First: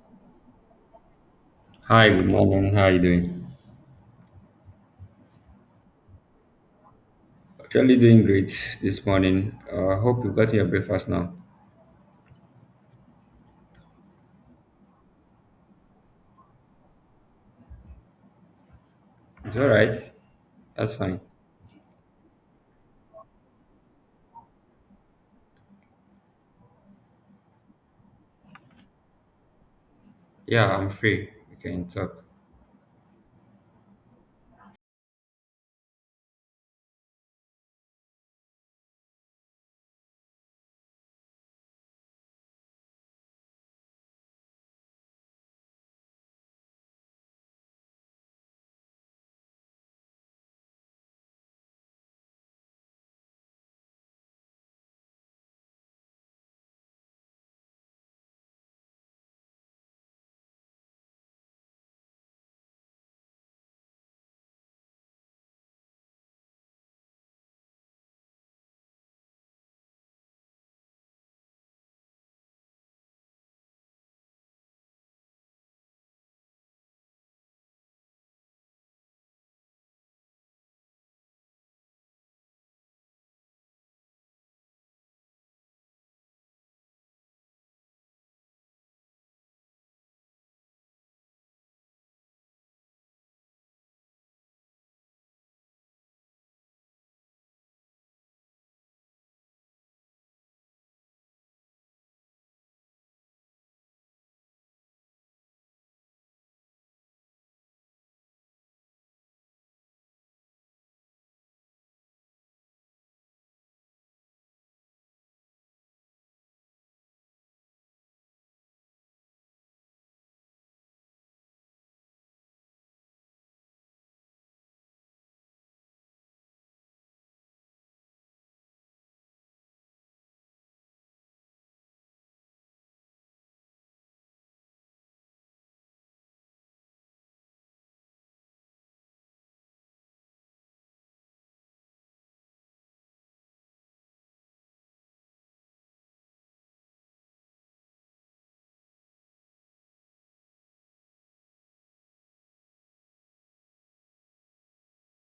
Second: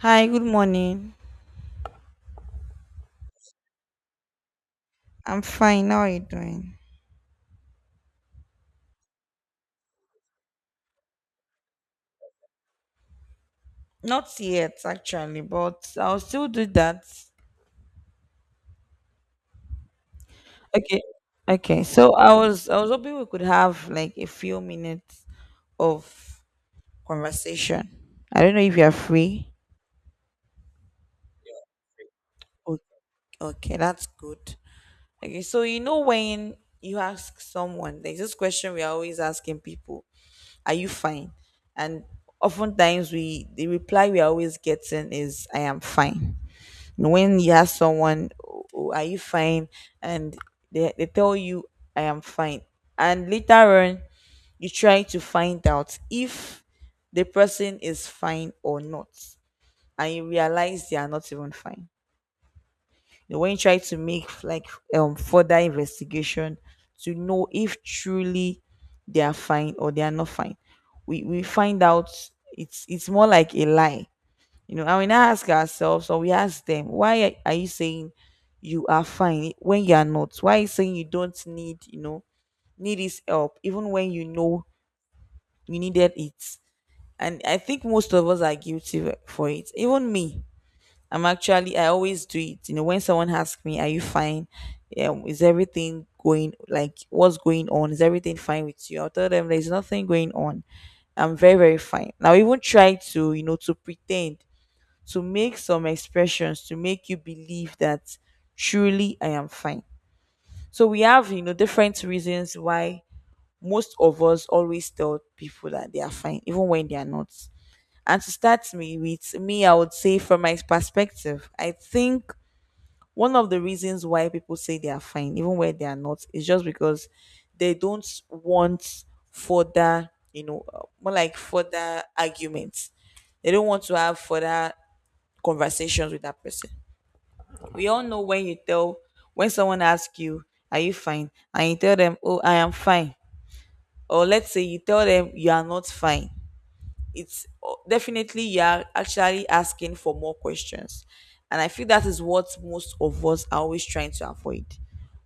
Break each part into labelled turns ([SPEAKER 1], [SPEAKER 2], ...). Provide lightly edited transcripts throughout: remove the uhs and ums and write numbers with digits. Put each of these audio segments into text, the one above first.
[SPEAKER 1] Hi, good morning.
[SPEAKER 2] Hi, good morning. How are you doing?
[SPEAKER 1] I'm fine. How are you doing?
[SPEAKER 2] Actually, doing great this morning. I hope you got your breakfast now.
[SPEAKER 1] Not yet, actually, but I'll still do that.
[SPEAKER 2] It's all right. That's
[SPEAKER 1] Okay.
[SPEAKER 2] fine.
[SPEAKER 1] Okay. So I was hoping we could have like a few minutes of conversation. I don't know if you're free.
[SPEAKER 2] Yeah, I'm free. We can talk.
[SPEAKER 1] O- Okay, that's good. Okay, so you know when you ask someone, there's this question we are always asking people, are you fine? And oftentimes we the reply we are always getting is I am fine. When you ask someone, "Oh, are you fine?" And they tell you I am fine. And later on you try to find out if the person is fine or not, and you realize they are not even fine. You know, when you try to make like further investigation to know if truly they are fine or they are not fine, we find out it's more like a lie, you know. And we now ask ourselves, or we ask them, why are you saying you are fine when you are not? Why are you saying you don't need, you know, need this help, even when you know you needed it? And I think most of us are guilty for it. Even me, I'm actually, I always do it. You know, when someone asks me, are you fine? Yeah, is everything going, like, what's going on? Is everything fine with you? I'll tell them there's nothing going on. I'm very, very fine. Now, I even try to, you know, to pretend, to make some expressions to make you believe that truly I am fine. So we have, you know, different reasons why most of us always tell people that they are fine, even when they are not. And to start me with me, I would say from my perspective, I think one of the reasons why people say they are fine, even when they are not, is just because they don't want further, you know, more like further arguments. They don't want to have further conversations with that person. We all know when you tell, when someone asks you, are you fine? And you tell them, oh, I am fine. Or let's say you tell them you are not fine. It's definitely, you are actually asking for more questions. And I feel that is what most of us are always trying to avoid.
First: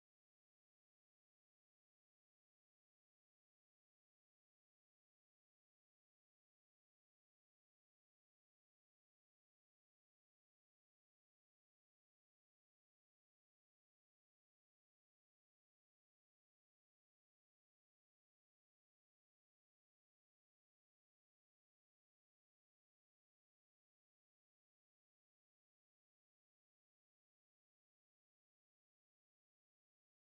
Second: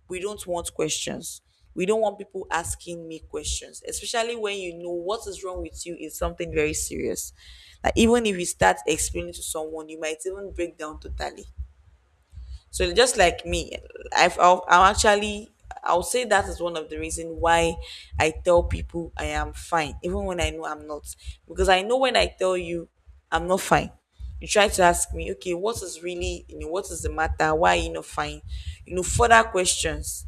[SPEAKER 1] We don't want questions. We don't want people asking me questions, especially when you know what is wrong with you is something very serious. Like even if you start explaining to someone, you might even break down totally. So just like me, I'll actually, I'll say that is one of the reasons why I tell people I am fine, even when I know I'm not. Because I know when I tell you I'm not fine, you try to ask me, okay, what is really, you know, what is the matter? Why are you not fine? You know, further questions.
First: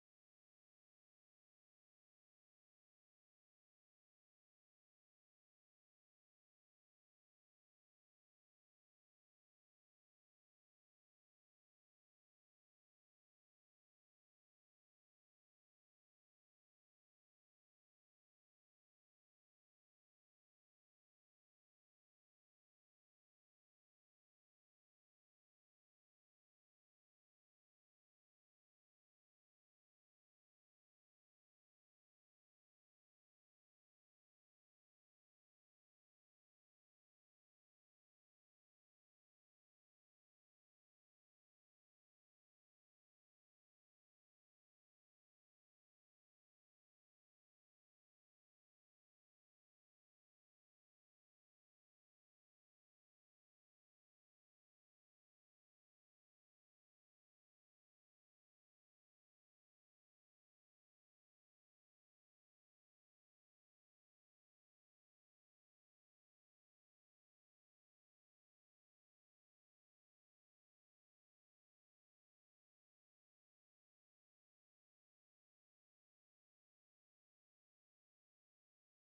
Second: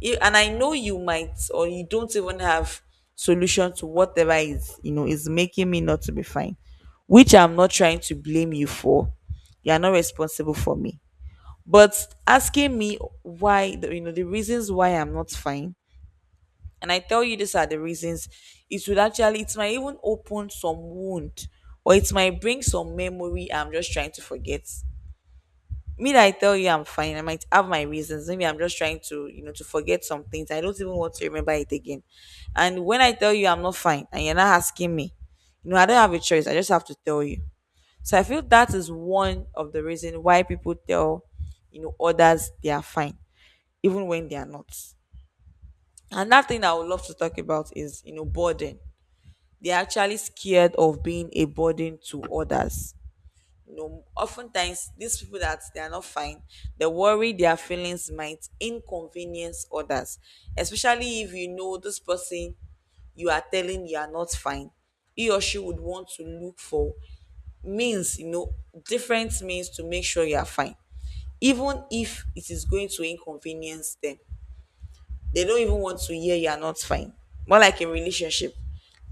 [SPEAKER 1] And I know you might, or you don't even have solution to whatever is, you know, is making me not to be fine, which I'm not trying to blame you for. You are not responsible for me, but asking me why the, you know the reasons why I'm not fine, and I tell you these are the reasons, it would actually, it might even open some wound, or it might bring some memory I'm just trying to forget. Me, that I tell you I'm fine, I might have my reasons. Maybe I'm just trying to, you know, to forget some things I don't even want to remember it again. And when I tell you I'm not fine and you're not asking me, you know, I don't have a choice. I just have to tell you. So I feel that is one of the reasons why people tell, you know, others they are fine, even when they are not. Another thing I would love to talk about is, you know, burden. They're actually scared of being a burden to others. You know, oftentimes these people that they are not fine, they worry their feelings might inconvenience others, especially if you know this person you are telling you are not fine. He or she would want to look for means, you know, different means to make sure you are fine, even if it is going to inconvenience them. They don't even want to hear you are not fine. More like in relationship.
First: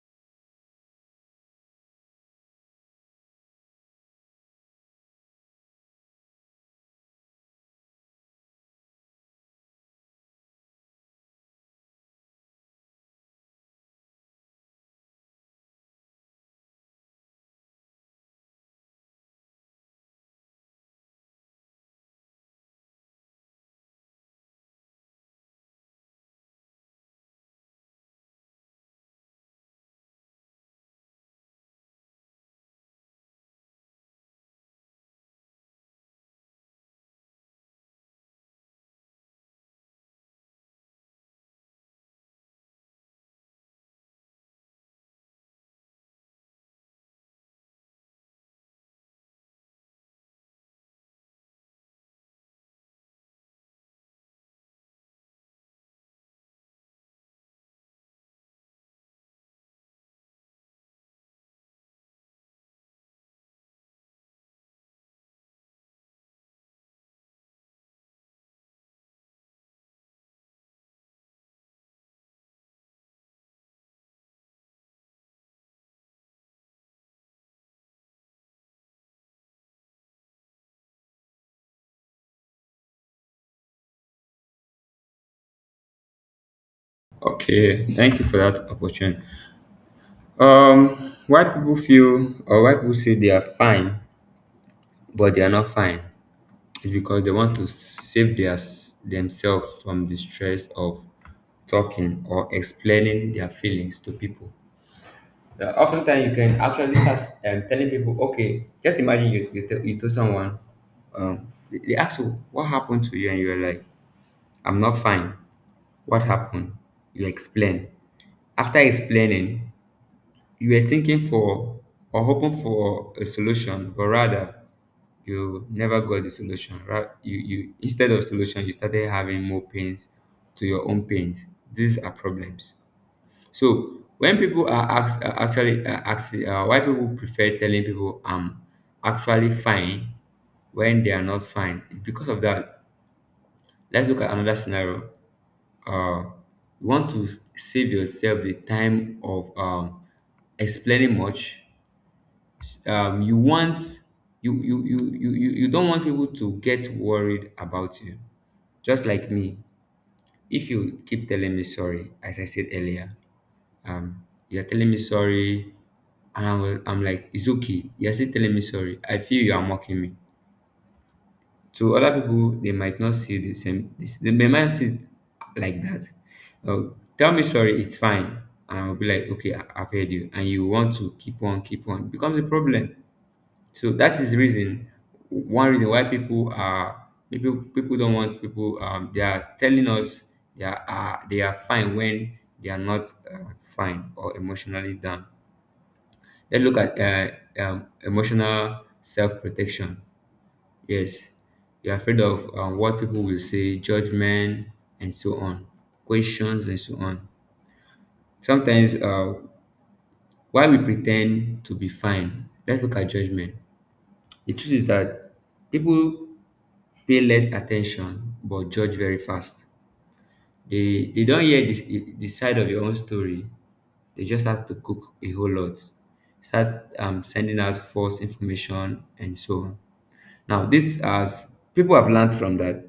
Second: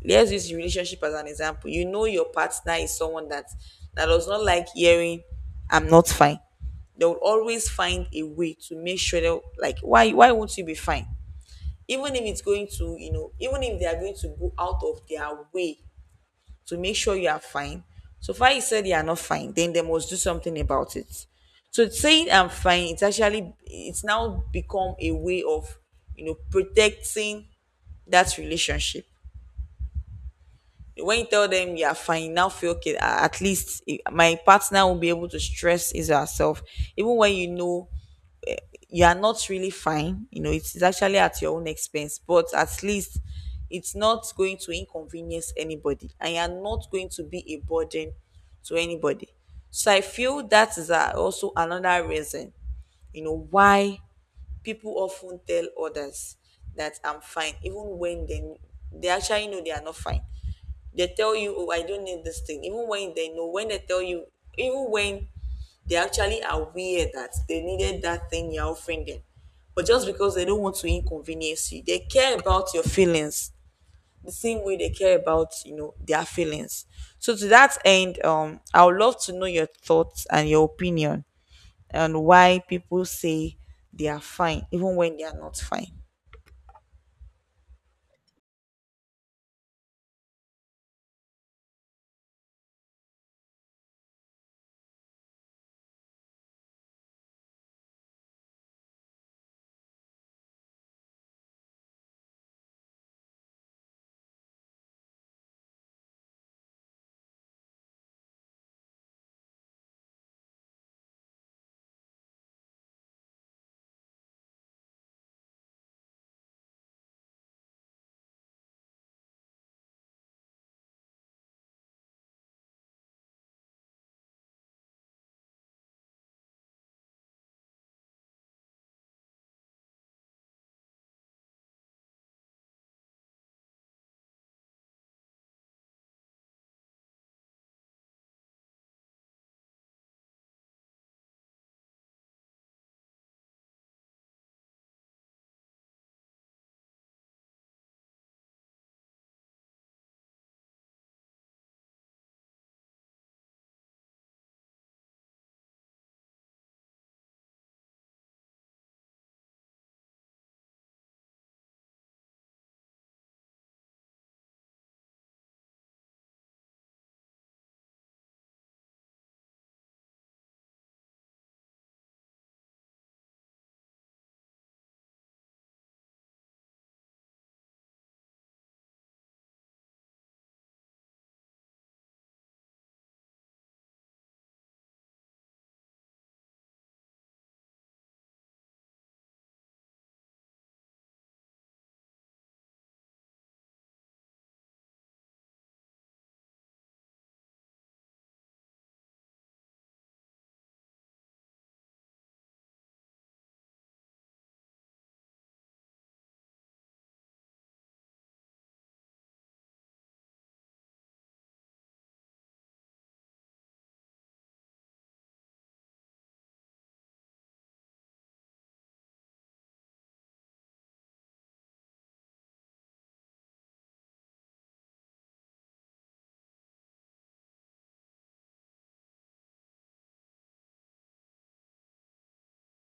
[SPEAKER 1] Let's use relationship as an example. You know your partner is someone that that does not like hearing I'm not fine. They will always find a way to make sure that, like, why won't you be fine? Even if it's going to, you know, even if they are going to go out of their way to make sure you are fine. So far, you said you are not fine, then they must do something about it. So saying I'm fine, it's actually, it's now become a way of, you know, protecting that relationship. When you tell them you are fine, now feel okay. Ah, at least, eh, my partner will be able to stress is herself, even when you know you are not really fine. You know, it's actually at your own expense, but at least it's not going to inconvenience anybody and you're not going to be a burden to anybody. So I feel that is also another reason, you know, why people often tell others that I'm fine, even when they actually know they are not fine. They tell you, oh, I don't need this thing, even when they know, when they tell you, even when they're actually aware that they needed that thing you're offering them. But just because they don't want to inconvenience you, they care about your feelings the same way they care about, you know, their feelings. So to that end, I would love to know your thoughts and your opinion on why people say they are fine, even when they are not fine.
[SPEAKER 2] Okay, thank you for that opportunity. Why people feel, or why people say they are fine but they are not fine, is because they want to save their themselves from the stress of talking or explaining their feelings to people. Yeah, oftentimes you can actually start telling people, okay, just imagine you told someone, they ask you what happened to you, and you're like, "I'm not fine. What happened?" You explain. After explaining, you were thinking for or hoping for a solution, but rather you never got the solution. Right? You instead of solution, you started having more pains to your own pains. These are problems. So when people are asked, actually asked why people prefer telling people I'm actually fine when they are not fine, it's because of that. Let's look at another scenario. Uh, you want to save yourself the time of explaining much. You want you you, you you you you don't want people to get worried about you. Just like me, if you keep telling me sorry, as I said earlier, um, you're telling me sorry. And I'm like, it's okay. You're still telling me sorry. I feel you are mocking me. To other people, they might not see the same. They might not see it like that. Oh, tell me sorry, it's fine. And I'll be like, okay, I've heard you. And you want to keep on, keep on. It becomes a problem. So that is the reason, one reason why people don't want people, they are telling us they are fine when they are not fine or emotionally down. Let's look at emotional self protection. Yes, you're afraid of what people will say, judgment, and so on, questions, and so on. Sometimes, why we pretend to be fine, let's look at judgment. The truth is that people pay less attention but judge very fast. They don't hear the side of your own story, they just have to cook a whole lot, start sending out false information and so on. Now, this as people have learned from that,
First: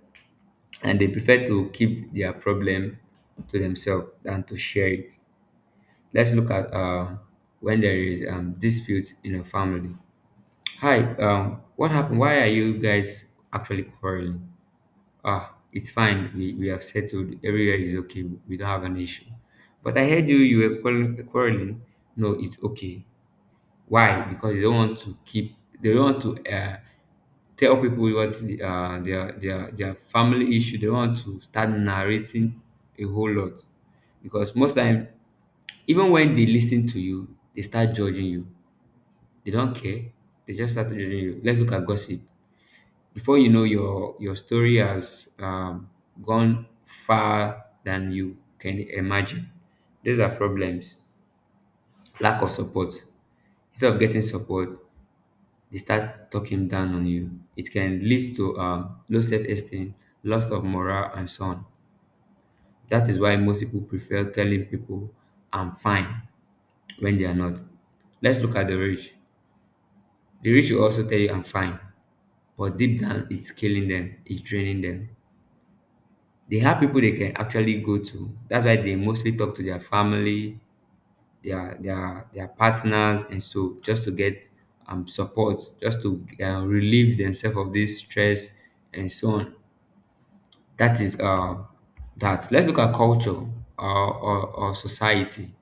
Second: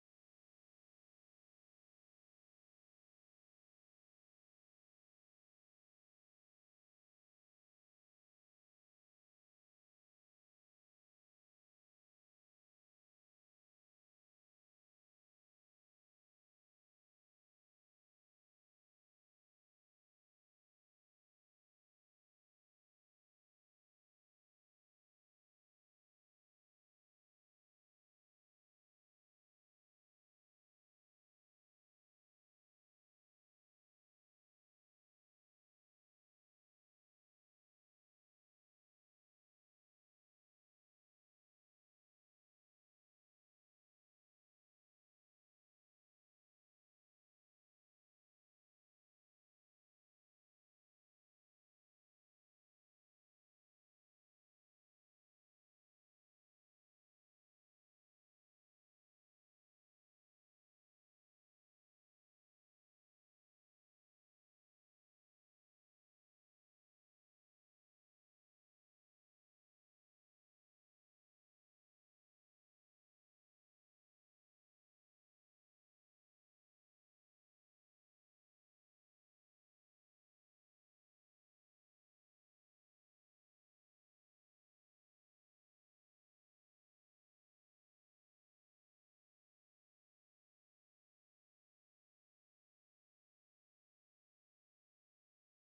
[SPEAKER 2] and they prefer to keep their problem to themselves than to share it. Let's look at when there is dispute in a family. "Hi, what happened? Why are you guys actually quarreling?" "Ah, it's fine. We have settled. Everywhere is okay. We don't have an issue." "But I heard you, you were quarreling." "No, it's okay." Why? Because they don't want to they don't want to uh, tell people what their their family issue. They don't want to start narrating a whole lot, because most time, even when they listen to you, they start judging you. They don't care. They just start judging you. Let's look at gossip. Before you know, your story has gone far than you can imagine. These are problems. Lack of support. Instead of getting support, they start talking down on you. It can lead to low self esteem, loss of morale, and so on. That is why most people prefer telling people I'm fine when they are not. Let's look at the rich. The rich will also tell you I'm fine, but deep down it's killing them, it's draining them. They have people they can actually go to. That's why they mostly talk to their family, their partners, and so, just to get support, just to relieve themselves of this stress and so on. That is that. Let's look at culture, or, or society.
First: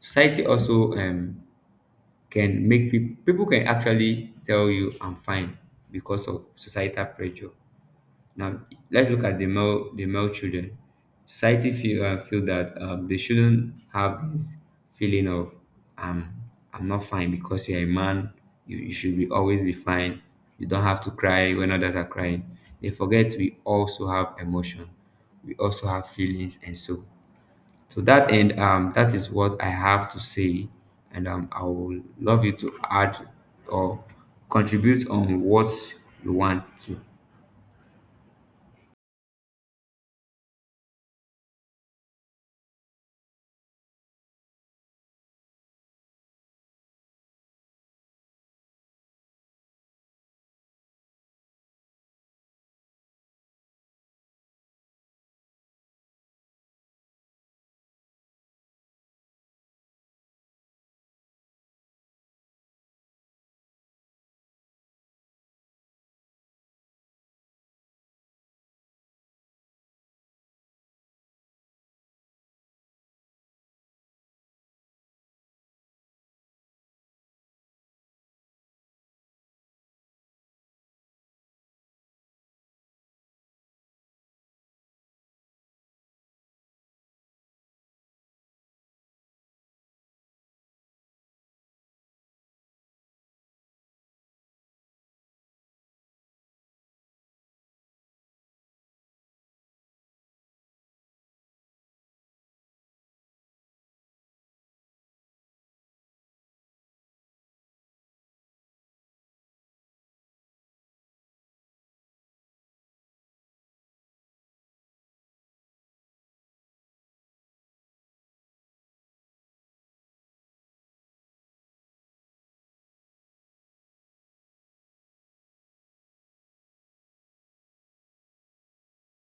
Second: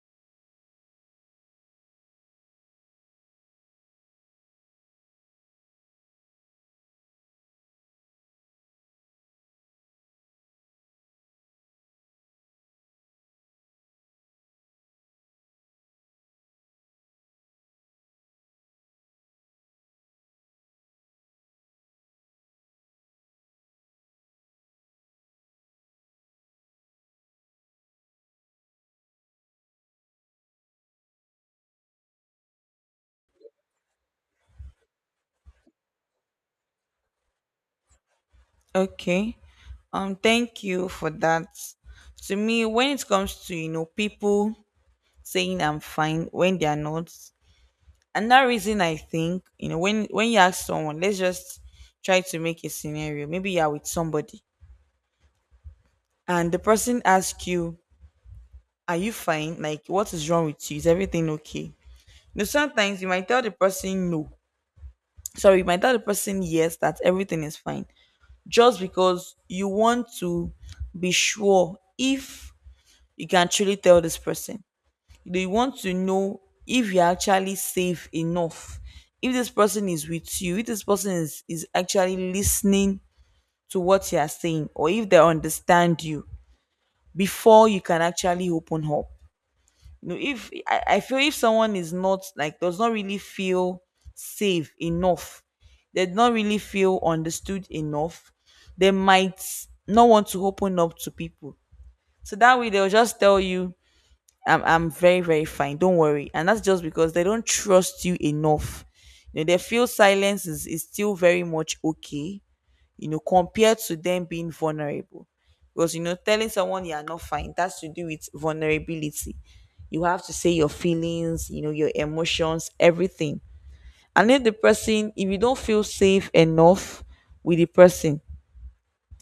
[SPEAKER 2] Society also can make people can actually tell you I'm fine because of societal pressure. Now let's look at the male children. Society feel that they shouldn't have this feeling of um "I'm not fine" because you're a man. You should be always be fine. You don't have to cry when others are crying. They forget we also have emotion. We also have feelings. And so, to that end, that is what I have to say, and I would love you to add or contribute on what you want to.
[SPEAKER 1] Okay. Thank you for that. To me, when it comes to, you know, people saying I'm fine when they are not, another reason I think, you know, when you ask someone, let's just try to make a scenario. Maybe you are with somebody, and the person asks you, are you fine, like, what is wrong with you, is everything okay? Now, sometimes you might tell the person no, sorry, you might tell the person yes, that everything is fine, just because you want to be sure if you can truly tell this person. They want to know if you're actually safe enough, if this person is with you, if this person is actually listening to what you're saying, or if they understand you, before you can actually open up. You know, if I feel if someone is not, like, does not really feel safe enough, they do not really feel understood enough, they might not want to open up to people. So that way, they'll just tell you, I'm very, very fine. Don't worry." And that's just because they don't trust you enough. You know, they feel silence is still very much okay. You know, compared to them being vulnerable, because you know, telling someone you are not fine, that's to do with vulnerability. You have to say your feelings, you know, your emotions, everything. And if the person, if you don't feel safe enough with the person,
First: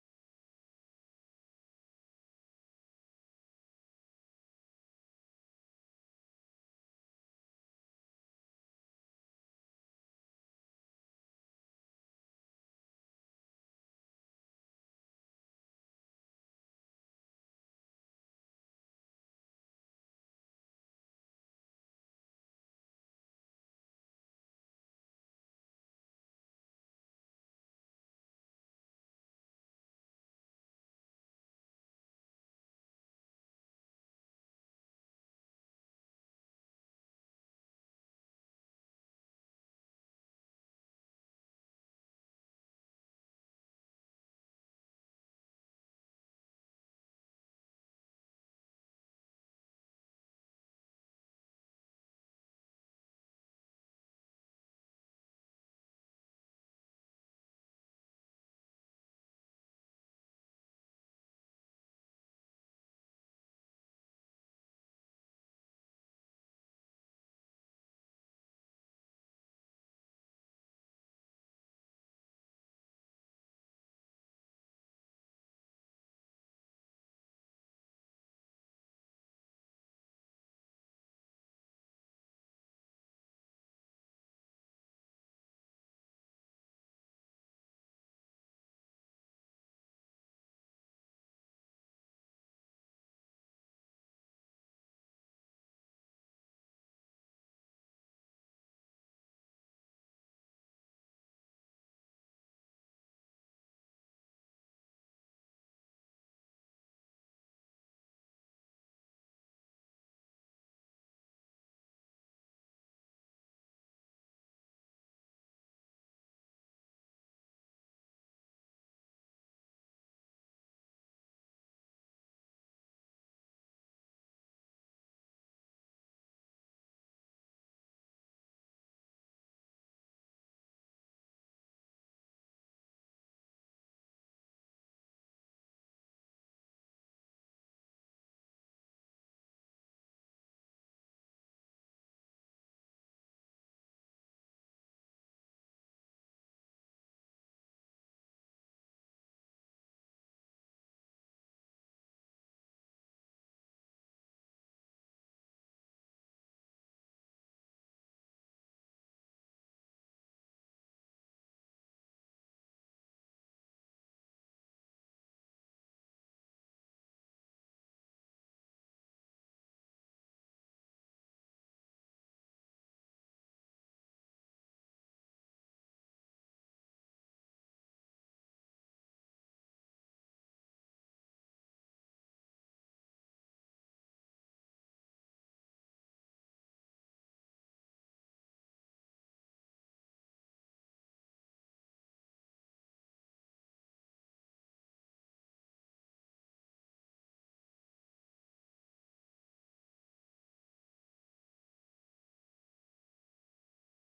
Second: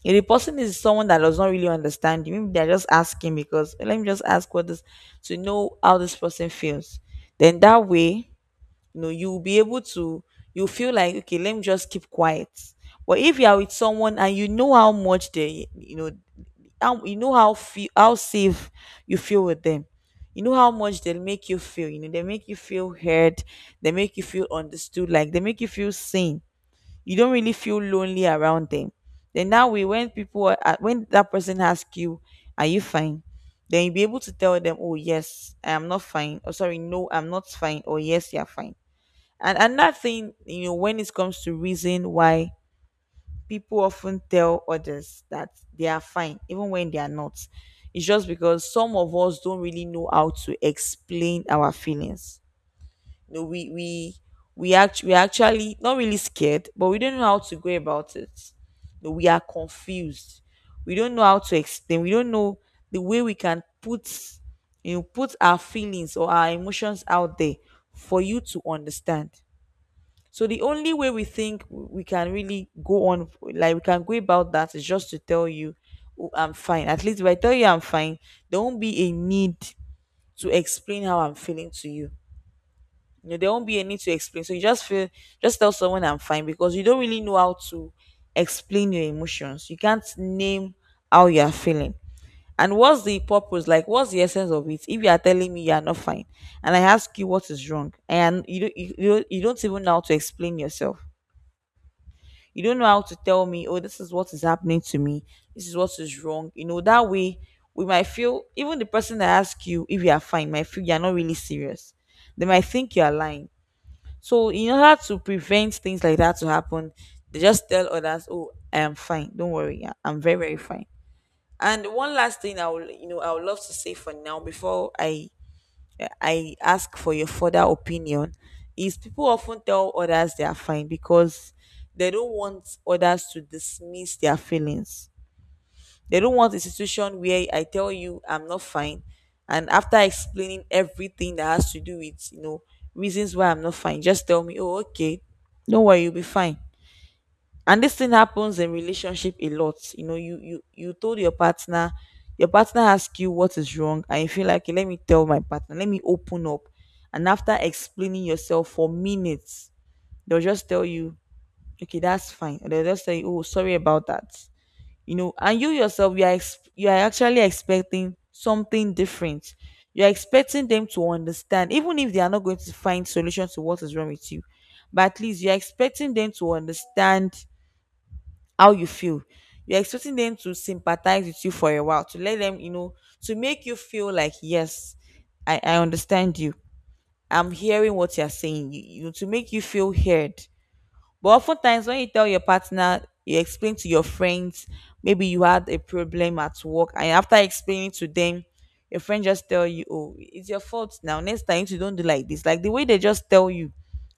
[SPEAKER 1] if the person is someone that does not really understand you, maybe they're just asking because, "Eh, let me just ask what this to know how this person feels." Then that way, you know, you'll be able to, you feel like, okay, let me just keep quiet. But if you are with someone and you know how much they, you know how, you know how feel, how safe you feel with them. You know how much they'll make you feel. You know, they make you feel heard, they make you feel understood, like they make you feel seen, you don't really feel lonely around them. Then that way, when when that person asks you, "Are you fine?" Then you'll be able to tell them, "Oh yes, I am not fine," or "Sorry, no, I'm not fine," or "Yes, you're fine." And another thing, you know, when it comes to reason why people often tell others that they are fine, even when they are not, it's just because some of us don't really know how to explain our feelings. No, we actually not really scared, but we don't know how to go about it. No, we are confused. We don't know how to explain. We don't know the way we can put, you know, put our feelings or our emotions out there for you to understand. So the only way we think we can really go on, like we can go about that, is just to tell you, oh, I'm fine. At least if I tell you I'm fine, there won't be a need to explain how I'm feeling to you you know, There won't be a need to explain. So you just feel, just tell someone I'm fine because you don't really know how to explain your emotions. You can't name how you are feeling. And what's the purpose? Like, what's the essence of it? If you are telling me you are not fine, and I ask you what is wrong, and you don't even know how to explain yourself. You don't know how to tell me, oh, this is what is happening to me. This is what is wrong. You know, that way we might feel, even the person that asks you if you are fine might feel you are not really serious. They might think you are lying, so in order to prevent things like that to happen, they just tell others, "Oh, I am fine. Don't worry. I'm very very fine." And one last thing I will, you know, I would love to say for now before I ask for your further opinion is, people often tell others they are fine because they don't want others to dismiss their feelings. They don't want a situation where I tell you I'm not fine, and after explaining everything that has to do with, reasons why I'm not fine, just tell me, oh okay, don't worry, you'll be fine. And this thing happens in relationship a lot. You know, you told your partner asks you what is wrong, and you feel like, "Okay, let me tell my partner, let me open up." And after explaining yourself for minutes, they'll just tell you, okay, that's fine. And they'll just say, oh, sorry about that. And you yourself, you are you are actually expecting something different. You are expecting them to understand, even if they are not going to find solution to what is wrong with you, but at least you are expecting them to understand how you feel. You're expecting them to sympathize with you for a while, to let them, to make you feel like, yes, I understand you. I'm hearing what you're saying, to make you feel heard. But oftentimes, when you tell your partner, you explain to your friends, maybe you had a problem at work, and after explaining to them, your friend just tell you, "Oh, it's your fault now. Next time, you don't do like this." Like the way they just tell you,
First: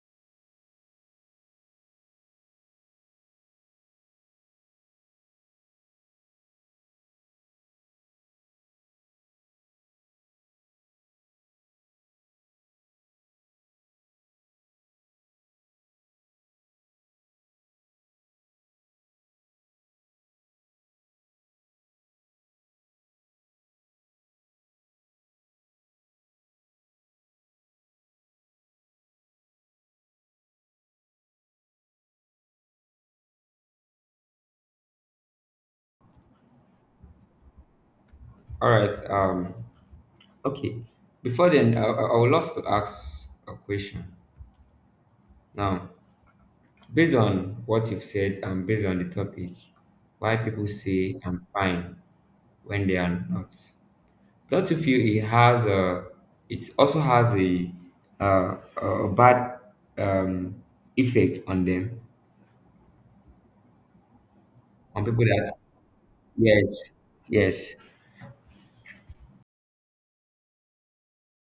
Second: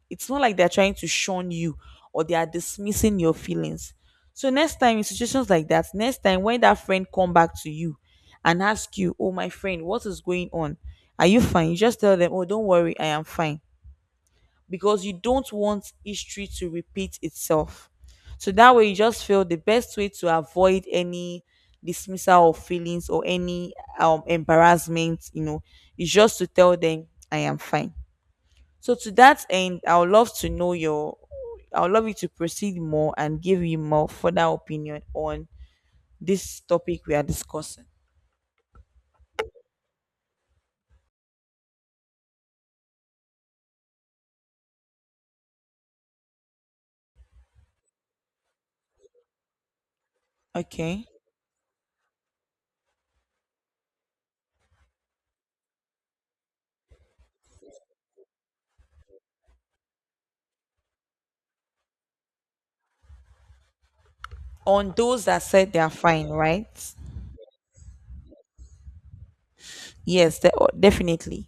[SPEAKER 1] it's not like they're trying to shun you or they are dismissing your feelings. So next time, in situations like that, next time when that friend come back to you and ask you, "Oh, my friend, what is going on? Are you fine?" You just tell them, "Oh, don't worry, I am fine." Because you don't want history to repeat itself. So that way, you just feel the best way to avoid any dismissal of feelings or any embarrassment, is just to tell them, I am fine. So to that end, I would love to know your, I would love you to proceed more and give you more further opinion on this topic we are discussing.
[SPEAKER 2] All right. Okay, before then, I would love to ask a question. Now, based on what you've said and based on the topic, why people
[SPEAKER 1] Okay.
[SPEAKER 2] say I'm fine when they are not, don't you feel it also has a, uh, a bad um, effect on them,
[SPEAKER 1] On
[SPEAKER 2] on people
[SPEAKER 1] those that
[SPEAKER 2] that?
[SPEAKER 1] said they are fine, right?
[SPEAKER 2] Yes, yes.
[SPEAKER 1] Yes, they, oh, definitely.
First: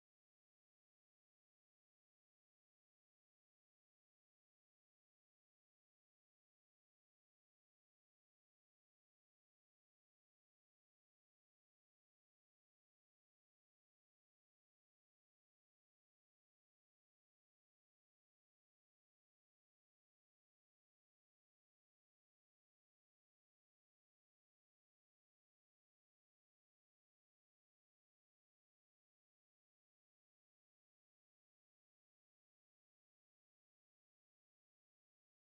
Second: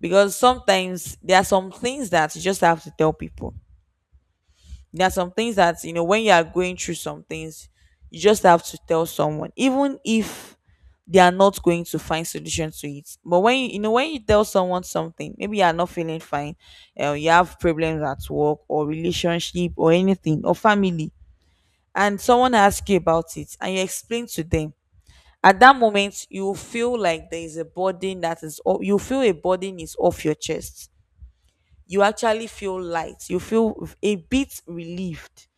[SPEAKER 1] Because sometimes there are some things that you just have to tell people. There are some things that, you know, when you are going through some things, you just have to tell someone, even if they are not going to find solution to it. But when you know, when you tell someone something, maybe you are not feeling fine, you have problems at work or relationship or anything or family, and someone asks you about it and you explain to them. At that moment, you will feel like there is a burden that is, you feel a burden is off your chest. You actually feel light. You feel a bit relieved.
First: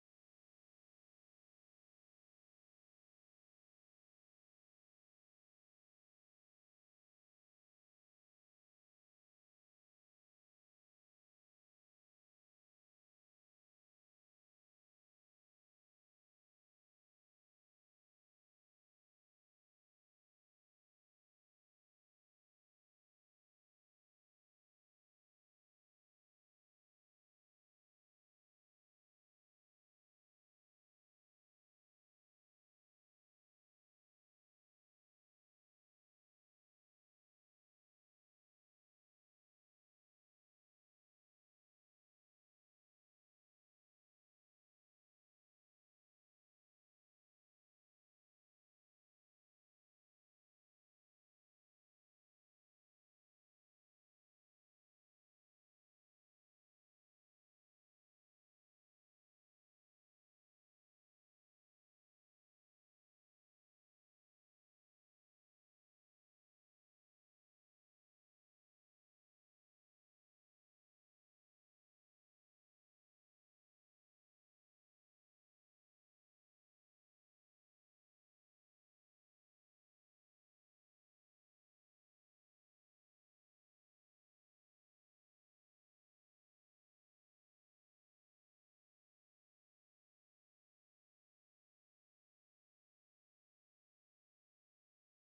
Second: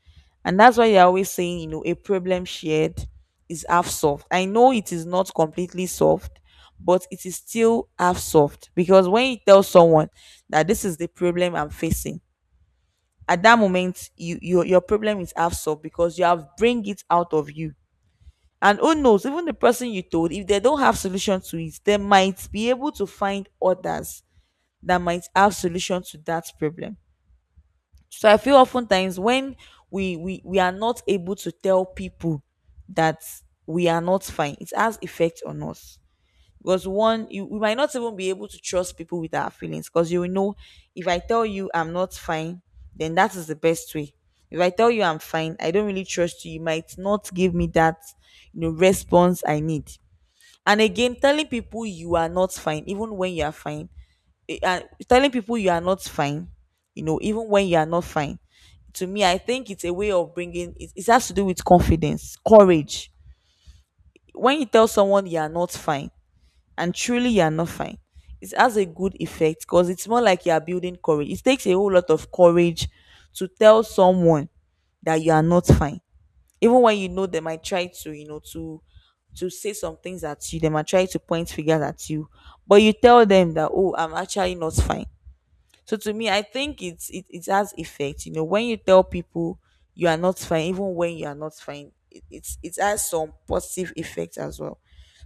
[SPEAKER 1] And that's why they're always saying, you know, a problem shared is half solved. I know it is not completely solved, but it is still half solved. Because when you tell someone that this is the problem I'm facing, at that moment, you your problem is half solved because you have bring it out of you. And who knows, even the person you told, if they don't have solution to it, they might be able to find others that might have solution to that problem. So I feel oftentimes when we are not able to tell people that we are not fine, it has effect on us. Because one, you, we might not even be able to trust people with our feelings. Because you will know, if I tell you I'm not fine, then that is the best way. If I tell you I'm fine, I don't really trust you. You might not give me that, response I need. And again, telling people you are not fine, even when you are fine, and telling people you are not fine, you know, even when you are not fine, to me, I think it's a way of bringing it, it has to do with confidence, courage. When you tell someone you are not fine, and truly you are not fine, it has a good effect because it's more like you are building courage. It takes a whole lot of courage to tell someone that you are not fine, even when you know they might try to, to say some things at you, they might try to point fingers at you, but you tell them that, oh, I'm actually not fine. So to me, I think it's it, it has effect. You know, when you tell people you are not fine, even when you are not fine, it, it's it has some positive effect as well.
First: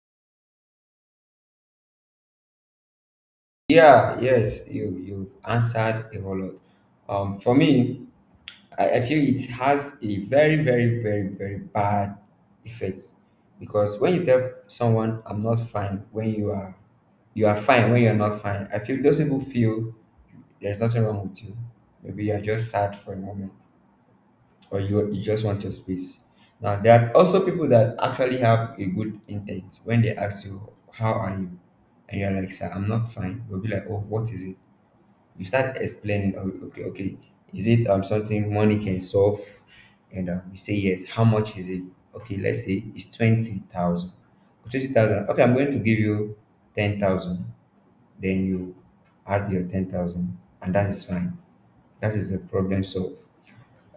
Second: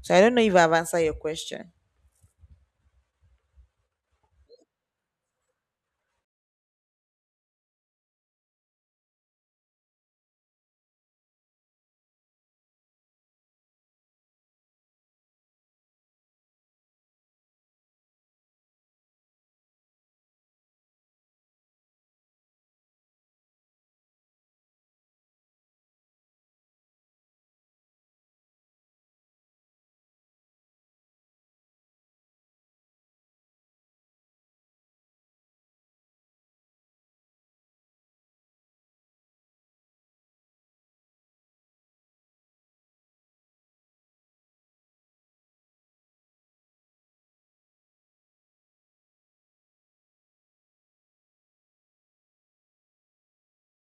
[SPEAKER 1] So I don't know if I've answered your question.
[SPEAKER 2] Yeah, yes, you answered a whole lot. For me, I feel it has a very, very, very, very bad effect. Because when you tell someone I'm not fine, when you are fine when you're not fine, I feel those people feel there's nothing wrong with you. Maybe you're just sad for a moment, or you just want your space. Now there are also people that actually have a good intent, when they ask you, "How are you?" and you're like, "Sir, I'm not fine." They'll be like, "Oh, what is it?" You start explaining. Oh, okay, is it something money can solve? And you say, yes. How much is it? Okay, let's say it's 20,000. 20,000. Okay, I'm going to give you 10,000. Then you add your 10,000, and that is fine. That is a problem solved.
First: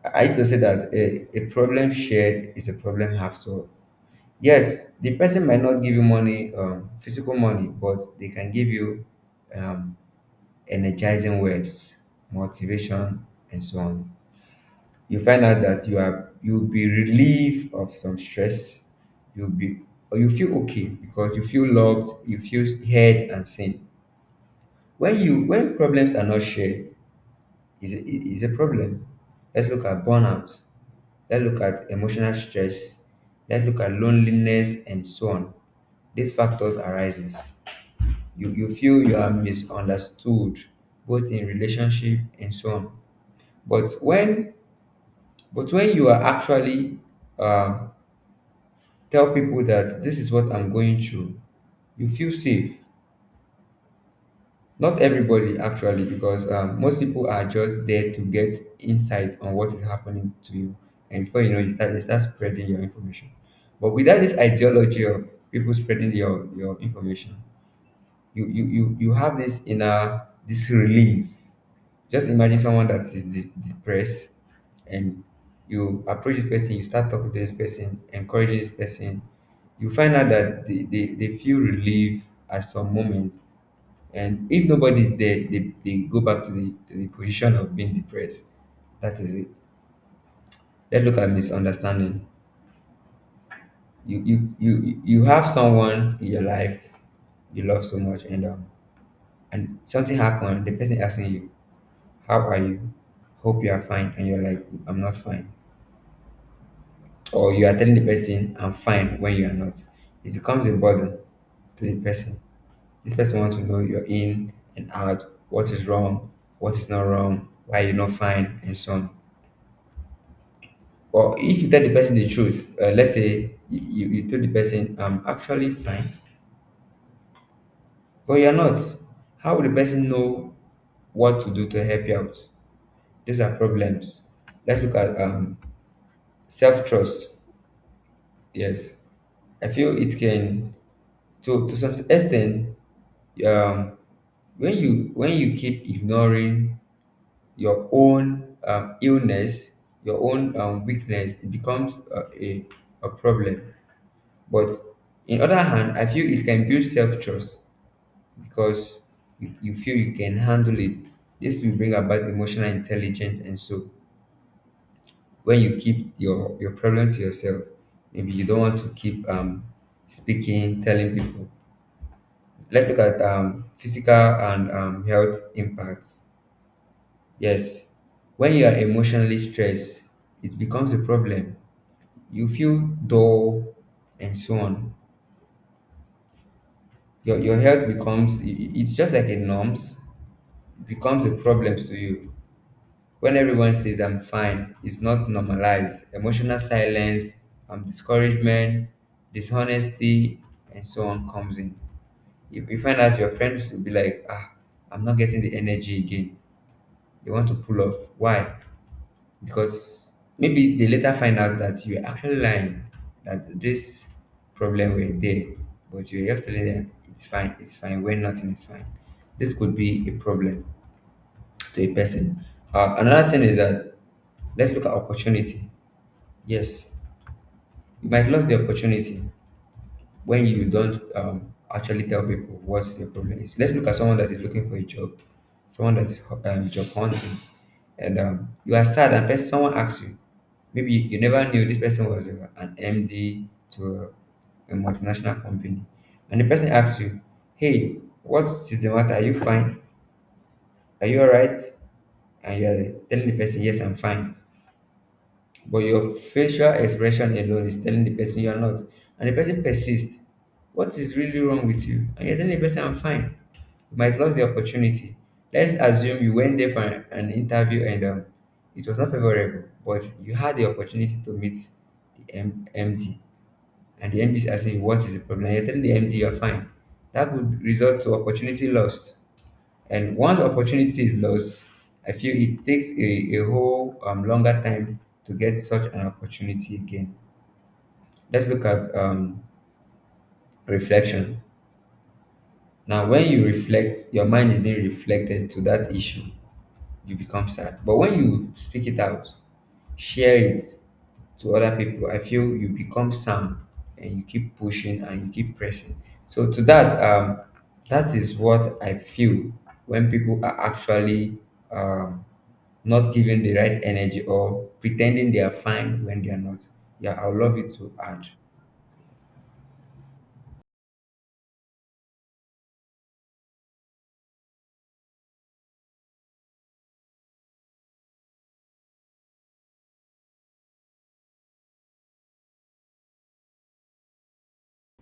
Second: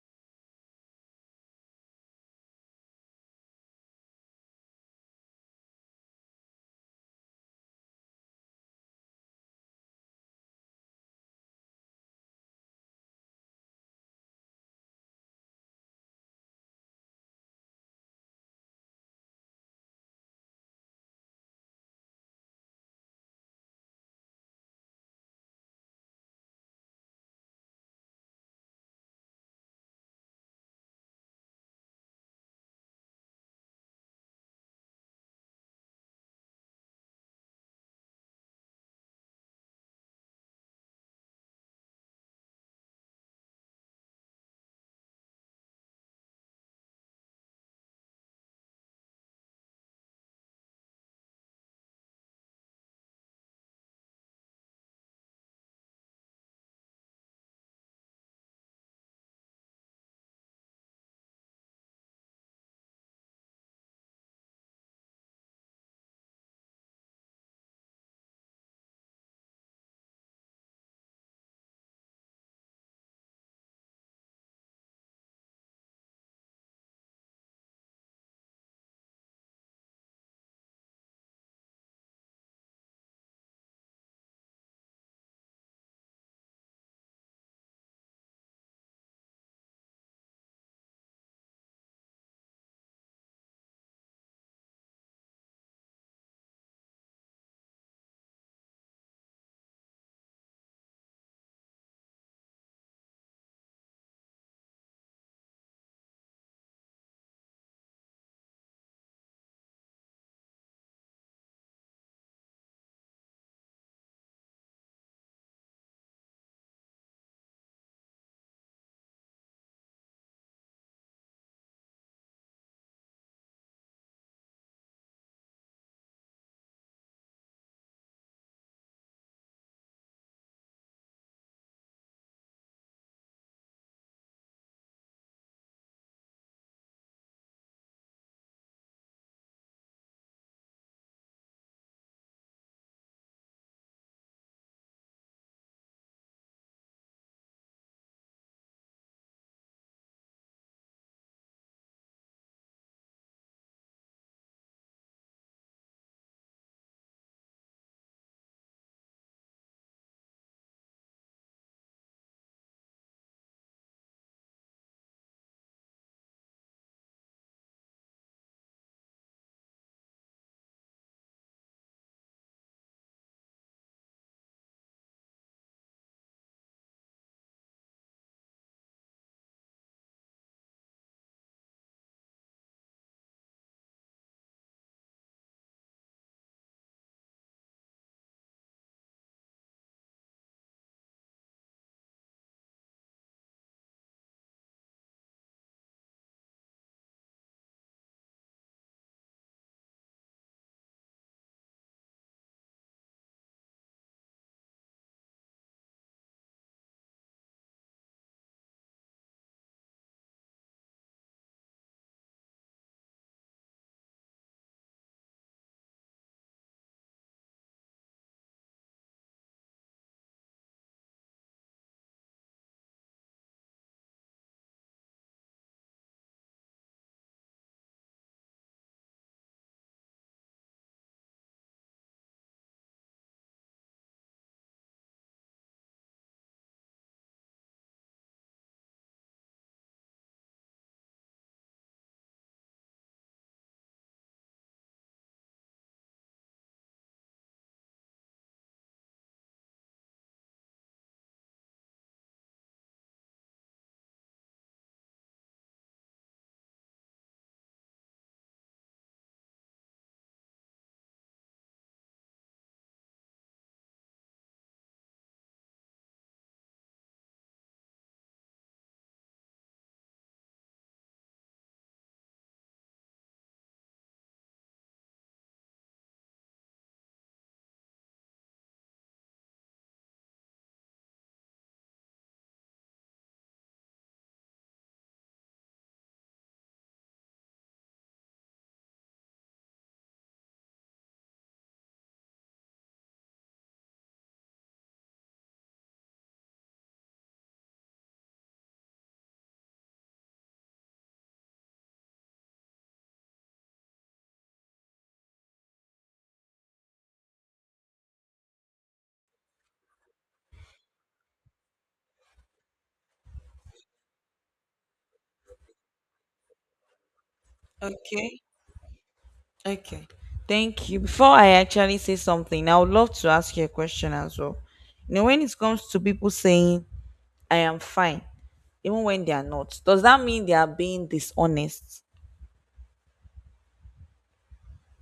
[SPEAKER 2] I used to say that a problem shared is a problem half solved. Yes, the person might not give you money, physical money, but they can give you um, energizing words, motivation, and so on. You find out that you'll be relieved of some stress. You'll be or you feel okay, because you feel loved, you feel heard and seen. When problems are not shared, is a problem. Let's look at burnout. Let's look at emotional stress. Let's look at loneliness and so on. These factors arises. You feel you are misunderstood, both in relationship and so on. But when you are actually, um, tell people that this is what I'm going through, you feel safe. Not everybody actually, because most people are just there to get insight on what is happening to you, and before you know, you start they start spreading your information. But without this ideology of people spreading your information, you have this relief. Just imagine someone that is depressed, and you approach this person, you start talking to this person, encouraging this person. You find out that they feel relief at some moments. And if nobody's there, they go back to the position of being depressed. That is it. Let's look at misunderstanding. You have someone in your life you love so much, and something happened. The person asking you, "How are you? Hope you are fine," and you're like, "I'm not fine," or you are telling the person "I'm fine" when you are not. It becomes a burden to the person. This person wants to know your in and out: what is wrong, what is not wrong, why you're not fine, and so on. Or if you tell the person the truth, let's say you tell the person "I'm actually fine," but you're not, how will the person know what to do to help you out? These are problems. Let's look at self trust. Yes, I feel it can, to some extent, um, when you keep ignoring your own illness, your own weakness, it becomes a problem. But in other hand, I feel it can build self-trust, because you feel you can handle it. This will bring about emotional intelligence. And so, when you keep your problem to yourself, maybe you don't want to keep speaking telling people. Let's look at physical and health impacts. Yes, when you are emotionally stressed, it becomes a problem. You feel dull and so on. Your health becomes, it's just like a norms, it becomes a problem to you. When everyone says, I'm fine, it's not normalized. Emotional silence, discouragement, dishonesty, and so on comes in. You find out your friends will be like, ah, I'm not getting the energy again. They want to pull off. Why? Because maybe they later find out that you're actually lying, that this problem were there, but you're just telling them it's fine, when nothing is fine. This could be a problem to a person. Another thing is that, let's look at opportunity. Yes, you might lose the opportunity when you don't actually tell people what your problem is. Let's look at someone that is looking for a job, someone that is job hunting, and you are sad, and someone asks you. Maybe you never knew this person was an MD to a multinational company, and the person asks you, "Hey, what is the matter? Are you fine? Are you all right?" And you are telling the person, "Yes, I'm fine," but your facial expression alone is telling the person you're not, and the person persists, what is really wrong with you, and you're telling the person I'm fine, you might lose the opportunity. Let's assume you went there for an interview, and it was not favorable, but you had the opportunity to meet the MD. And the MD is asking what is the problem, you're telling the MD you're fine, that would result to opportunity lost. And once opportunity is lost, I feel it takes a whole longer time to get such an opportunity again. Let's look at reflection. Now, when you reflect, your mind is being reflected to that issue, you become sad. But when you speak it out, share it to other people, I feel you become calm, and you keep pushing and you keep pressing. So to that, that is what I feel when people are actually um, not giving the right energy or pretending they are fine when they are not. Yeah, I would love you to add.
[SPEAKER 1] Okay. Okay. Thank you. Before I actually say something, I would love to ask you a question as well. You know, when it comes to people saying, I am fine, even when they are not, does that mean they are being dishonest?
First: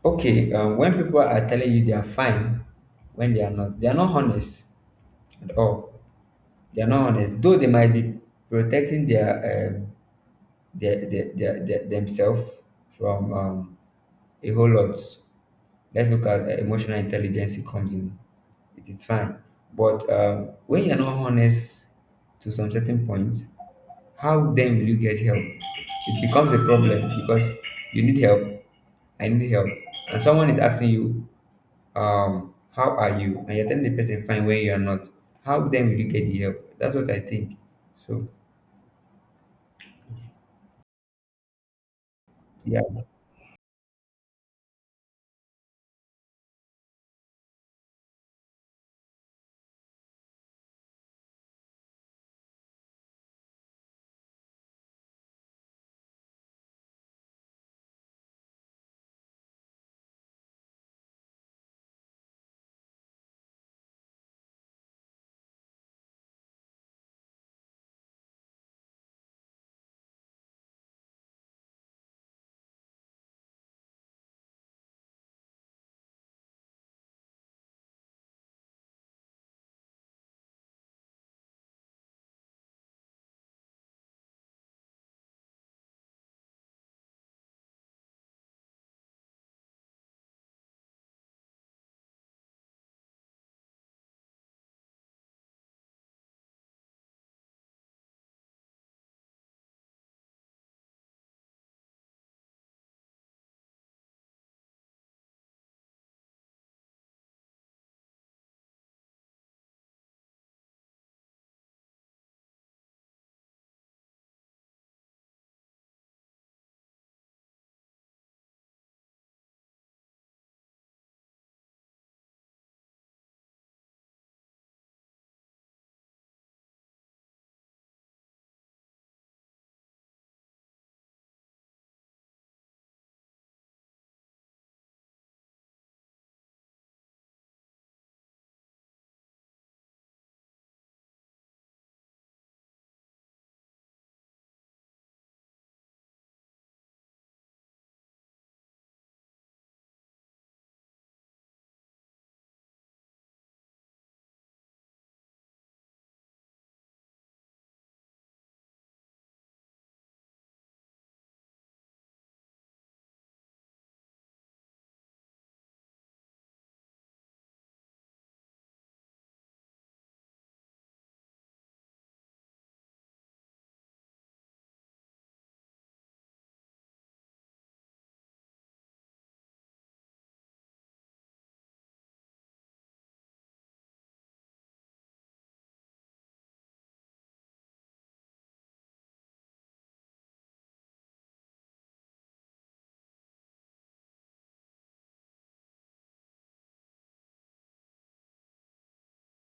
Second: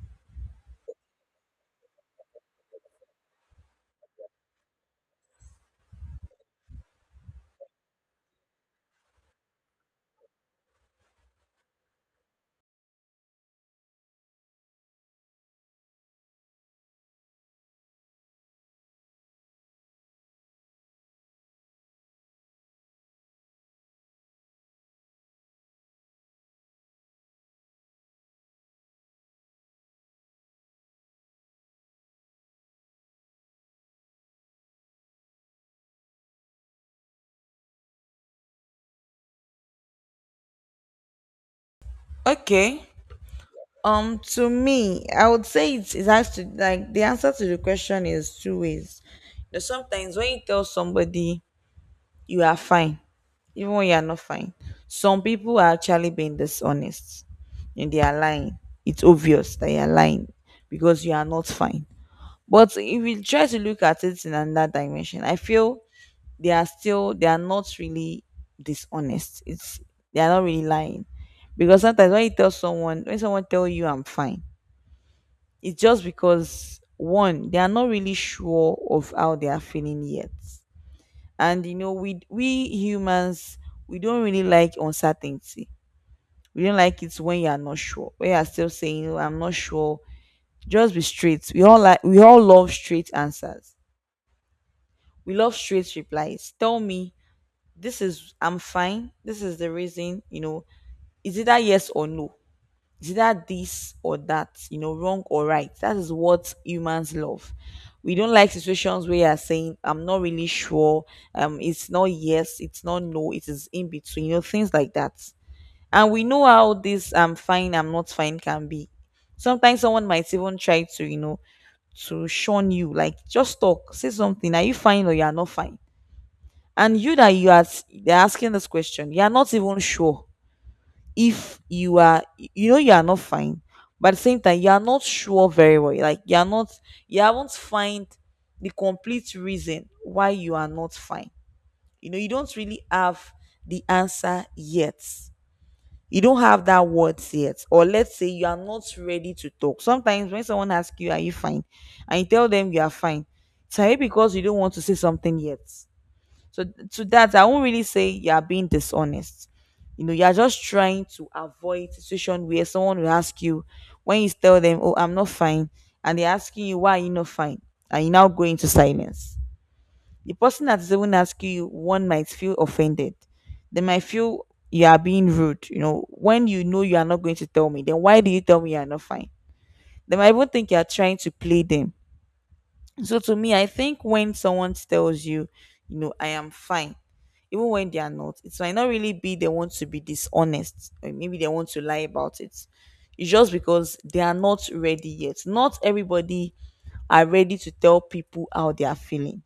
[SPEAKER 2] Okay, when people are telling you they are fine when they are not honest at all. They are not honest, though they might be protecting their themselves from a whole lot. Let's look at emotional intelligence. It comes in. It is fine, but when you are not honest to some certain point, how then will you get help? It becomes a problem, because you need help. I need help, and someone is asking you, how are you? And you're telling the person fine when you are not. How then will you get the help? That's what I think. So yeah,
[SPEAKER 1] Okay.
[SPEAKER 2] all
[SPEAKER 1] To me, I would say it's it has to, like, the answer to the question is two ways. You know, sometimes when you tell somebody you are fine, even when you are not fine, some people are actually being dishonest and they are lying. It's obvious that you are lying because you are not fine. But if you try to look at it in another dimension, I feel they are still they are not really dishonest. It's they are not really lying. Because sometimes when you tell someone, when someone tell you I'm fine, it's just because one, they are not really sure of how they are feeling yet. And you know, we humans, we don't really like uncertainty. We don't like it when you are not sure. When you are still saying, "Oh, I'm not sure." Just be straight. We all love straight answers. We love straight replies. Tell me this is I'm fine. This is the reason, you know, is it either yes or no. It's either this or that, you know, wrong or right. That is what humans love. We don't like situations where you're saying, I'm not really sure. It's not yes, it's not no, it is in between, you know, things like that. And we know how this I'm fine, I'm not fine can be. Sometimes someone might even try to, you know, to shun you, like just talk, say something. Are you fine or you are not fine? And you that you are, they're asking this question, you are not even sure if you are, you know, you are not fine, but at the same time you are not sure very well, like you are not, you haven't find the complete reason why you are not fine. You know, you don't really have the answer yet, you don't have that words yet. Or let's say you are not ready to talk. Sometimes when someone asks you, are you fine, and you tell them you are fine, it's maybe because you don't want to say something yet. So to that, I won't really say you are being dishonest. You know, you are just trying to avoid situation where someone will ask you, when you tell them, "Oh, I'm not fine," and they're asking you, "Why are you not fine?" and you now go into silence. The person that is even asking you, one might feel offended. They might feel you are being rude. You know, when you know you are not going to tell me, then why do you tell me you are not fine? They might even think you are trying to play them. So to me, I think when someone tells you, you know, I am fine, even when they are not, it might not really be they want to be dishonest or maybe they want to lie about it. It's just because they are not ready yet. Not everybody are ready to tell people how they are feeling.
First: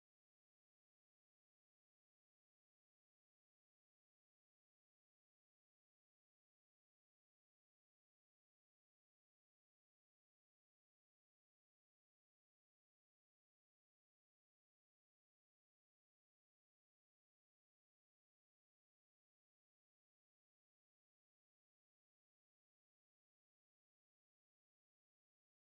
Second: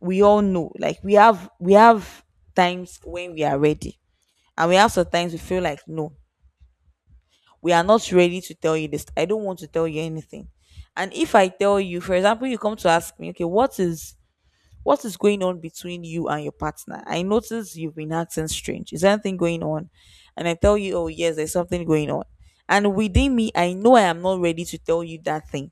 [SPEAKER 1] We all know, like we have times when we are ready. And we have sometimes we feel like, no, we are not ready to tell you this. I don't want to tell you anything. And if I tell you, for example, you come to ask me, okay, what is going on between you and your partner? I notice you've been acting strange. Is there anything going on? And I tell you, oh, yes, there's something going on. And within me, I know I am not ready to tell you that thing.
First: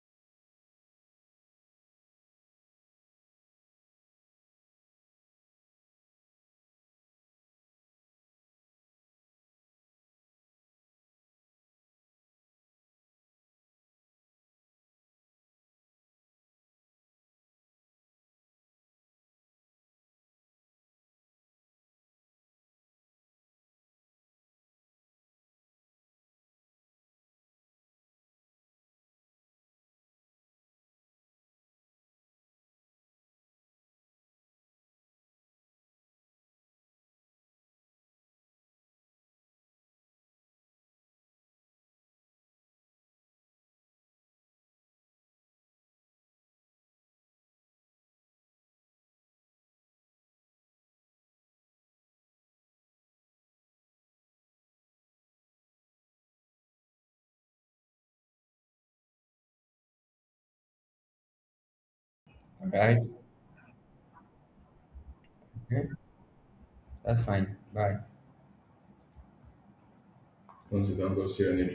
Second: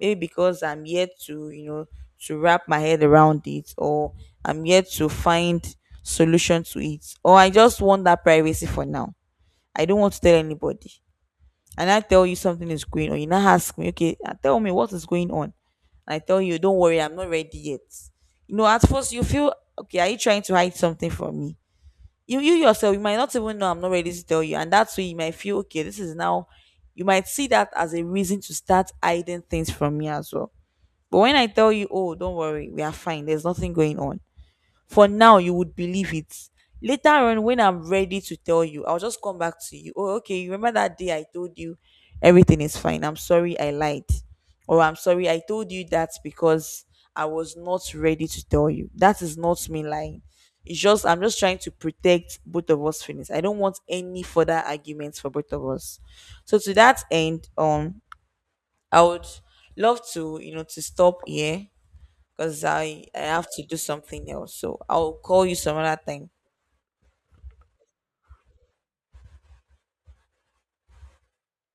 [SPEAKER 1] Maybe because I'm yet to, you know, to wrap my head around it, or I'm yet to find solution to it, or I just want that privacy for now. I don't want to tell anybody, and I tell you something is going on, you now ask me, okay, tell me what is going on. I tell you, don't worry, I'm not ready yet. You know, at first you feel, okay, are you trying to hide something from me? You yourself, you might not even know I'm not ready to tell you, and that's why you might feel, okay, this is now. You might see that as a reason to start hiding things from me as well. But when I tell you, oh, don't worry, we are fine. There's nothing going on for now, you would believe it. Later on, when I'm ready to tell you, I'll just come back to you. Oh, okay. You remember that day I told you everything is fine. I'm sorry I lied. Or I'm sorry I told you that because I was not ready to tell you. That is not me lying. It's just, I'm just trying to protect both of us' feelings. I don't want any further arguments for both of us. So, to that end, I would love to, you know, to stop here because
[SPEAKER 2] right,
[SPEAKER 1] I have to do something else. So I'll call you some
[SPEAKER 2] okay,
[SPEAKER 1] other time.
[SPEAKER 2] that's fine. Bye. Once you don't go see any